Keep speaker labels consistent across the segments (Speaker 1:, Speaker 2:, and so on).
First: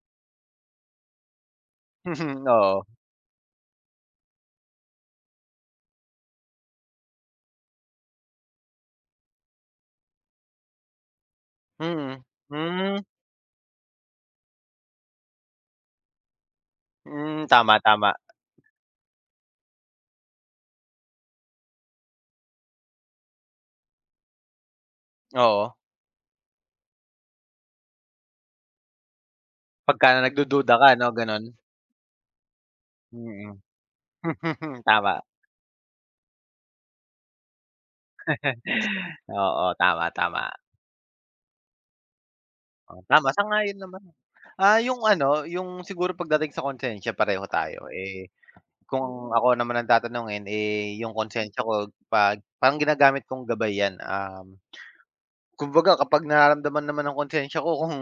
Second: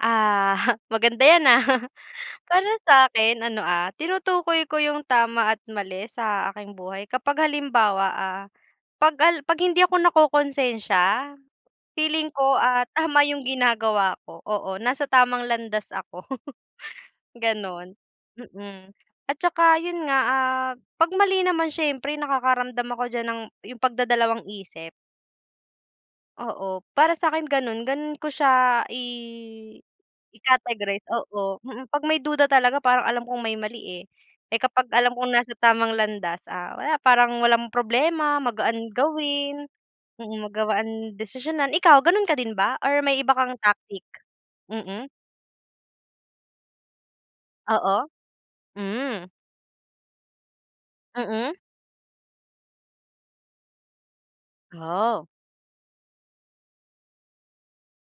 Speaker 1: Aha, maganda yan, ah, para
Speaker 2: Oo.
Speaker 1: sa 'kin ano, ah, tinutukoy ko yung tama at mali sa aking buhay kapag halimbawa, ah, 'pag al 'pag hindi ako nakokonsensya
Speaker 2: Mm,
Speaker 1: feeling ko at
Speaker 2: mm.
Speaker 1: tama yung ginagawa ko, oo nasa tamang landas ako.
Speaker 2: Hmm, tama
Speaker 1: Gano'n,
Speaker 2: tama.
Speaker 1: mm, at saka yun nga, ah, 'pag mali naman siyempre nakakaramdam ako diyan ng yung pagdadalawang isip.
Speaker 2: Oo.
Speaker 1: Oo, para sa 'kin gano'n, gano'n ko siya i
Speaker 2: Pagka na nagdududa ka
Speaker 1: i-categorize
Speaker 2: 'no, gano'n.
Speaker 1: oo, mm, 'pag may duda talaga parang alam kong may
Speaker 2: Mm.
Speaker 1: mali, eh. Eh, kapag alam
Speaker 2: Tama.
Speaker 1: kong nasa tamang landas, ah, wala parang walang problema, magaan gawin,
Speaker 2: Oo, tama
Speaker 1: mm,
Speaker 2: tama.
Speaker 1: magawaan desisyonan ikaw gano'n ka din ba or may
Speaker 2: Tama
Speaker 1: iba kang
Speaker 2: sang-ayon naman.
Speaker 1: tactic?
Speaker 2: Ah, yung
Speaker 1: Mm.
Speaker 2: ano yung siguro pagdating sa konsensya pareho tayo,
Speaker 1: Oo,
Speaker 2: eh,
Speaker 1: hmm.
Speaker 2: kung ako naman ang tatanungin, eh, yung
Speaker 1: Mm.
Speaker 2: konsensya ko 'pag parang ginagamit kong gabay 'yan, um,
Speaker 1: Oh.
Speaker 2: kumbaga kapag nararamdaman naman ang konsensya ko kung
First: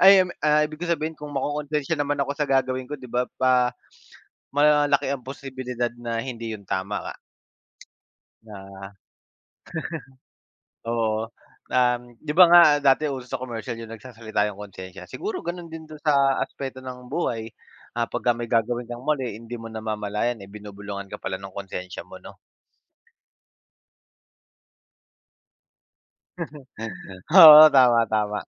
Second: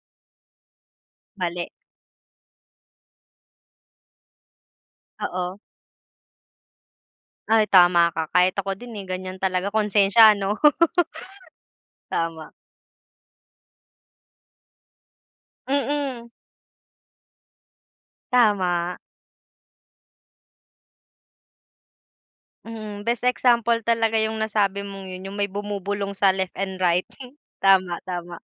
Speaker 2: ay, um ah, ibig ko sabihin kung
Speaker 1: Mali.
Speaker 2: makokonsensya naman ako sa gagawin ko 'di ba pa malaki ang
Speaker 1: Oo.
Speaker 2: posibilidad na hindi yun tama
Speaker 1: Ay, tama ka
Speaker 2: na
Speaker 1: kahit ako din, eh, ganyan talaga konsensya 'no?
Speaker 2: Oo, um, 'di ba
Speaker 1: Tama.
Speaker 2: nga dati uso sa commercial yung nagsasalita yung konsensya siguro gano'n din do'n
Speaker 1: Mm.
Speaker 2: sa aspeto ng buhay, ah, pagka may gagawin
Speaker 1: Tama.
Speaker 2: kang mali hindi mo namamalayan, eh, binubulungan ka pala ng konsensya mo 'no?
Speaker 1: Mm, best example talaga yung nasabi mong yun yung may bumubulong sa left and right,
Speaker 2: Oo, tama
Speaker 1: tama
Speaker 2: tama,
Speaker 1: tama.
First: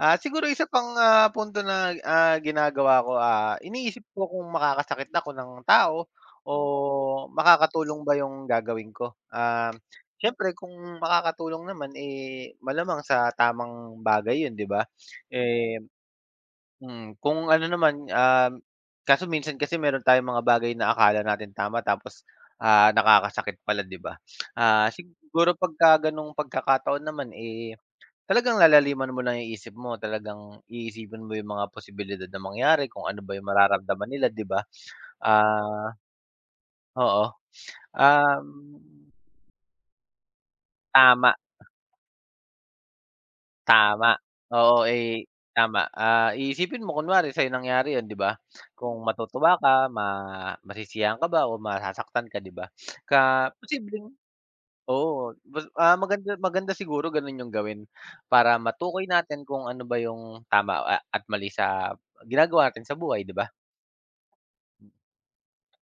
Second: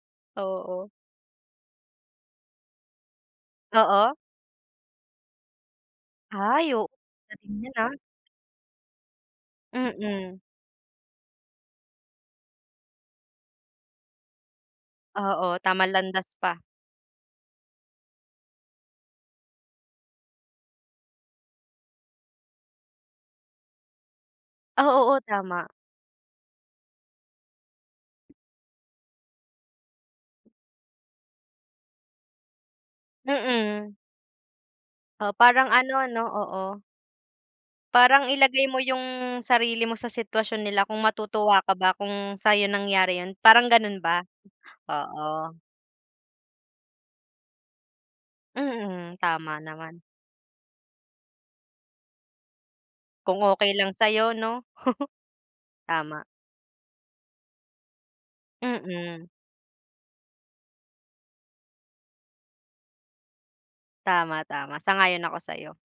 Speaker 2: ah, siguro isa
Speaker 1: Oo.
Speaker 2: pang, ah, punto na, ah, ginagawa ko, ah, iniisip
Speaker 1: Oo.
Speaker 2: ko kung makakasakit ako ng tao o
Speaker 1: Ay, o Dating niya, ah.
Speaker 2: makakatulong ba yung gagawin ko. Um,
Speaker 1: Mm.
Speaker 2: siyempre kung makakatulong naman, eh, malamang sa tamang bagay yun 'di ba,
Speaker 1: Oo
Speaker 2: eh.
Speaker 1: tamang landas pa.
Speaker 2: Mm, kung ano naman um, kaso minsan kasi mayro'n tayong mga bagay na akala natin tama tapos, ah, nakakasakit pala 'di ba? Ah,
Speaker 1: Ah, oo
Speaker 2: siguro
Speaker 1: tama.
Speaker 2: pagka ganung pagkakataon naman, eh, talagang lalaliman mo lang isip mo, talagang iisipin mo yung mga posibilidad na mangyari kung ano ba yung
Speaker 1: Mm.
Speaker 2: mararamdaman nila 'di ba,
Speaker 1: Oo, parang
Speaker 2: ah.
Speaker 1: ano 'no, oo.
Speaker 2: Oo,
Speaker 1: Parang ilagay
Speaker 2: um
Speaker 1: mo yung sarili mo sa sitwasyon nila kung
Speaker 2: Tama.
Speaker 1: matutuwa ka ba kung sayo nangyari yun, parang gano'n ba?
Speaker 2: Tama. Oo, eh,
Speaker 1: Oo.
Speaker 2: tama. Ah, i isipin mo kunwari sa'yo nangyari yun 'di ba, kung
Speaker 1: Mhm,
Speaker 2: matutuwa
Speaker 1: tama
Speaker 2: ka
Speaker 1: naman.
Speaker 2: ma masisiyahan ka ba o masasaktan ka 'di ba, ka
Speaker 1: Kung okey lang
Speaker 2: posibleng,
Speaker 1: sayo 'no.
Speaker 2: oo mas ah,
Speaker 1: Tama.
Speaker 2: maganda maganda siguro gano'n yung gawin para matukoy
Speaker 1: Mm.
Speaker 2: natin kung ano ba yung tama a at mali sa ginagawa natin sa buhay 'di ba?
Speaker 1: Tama, tama sang-ayon ako sa'yo.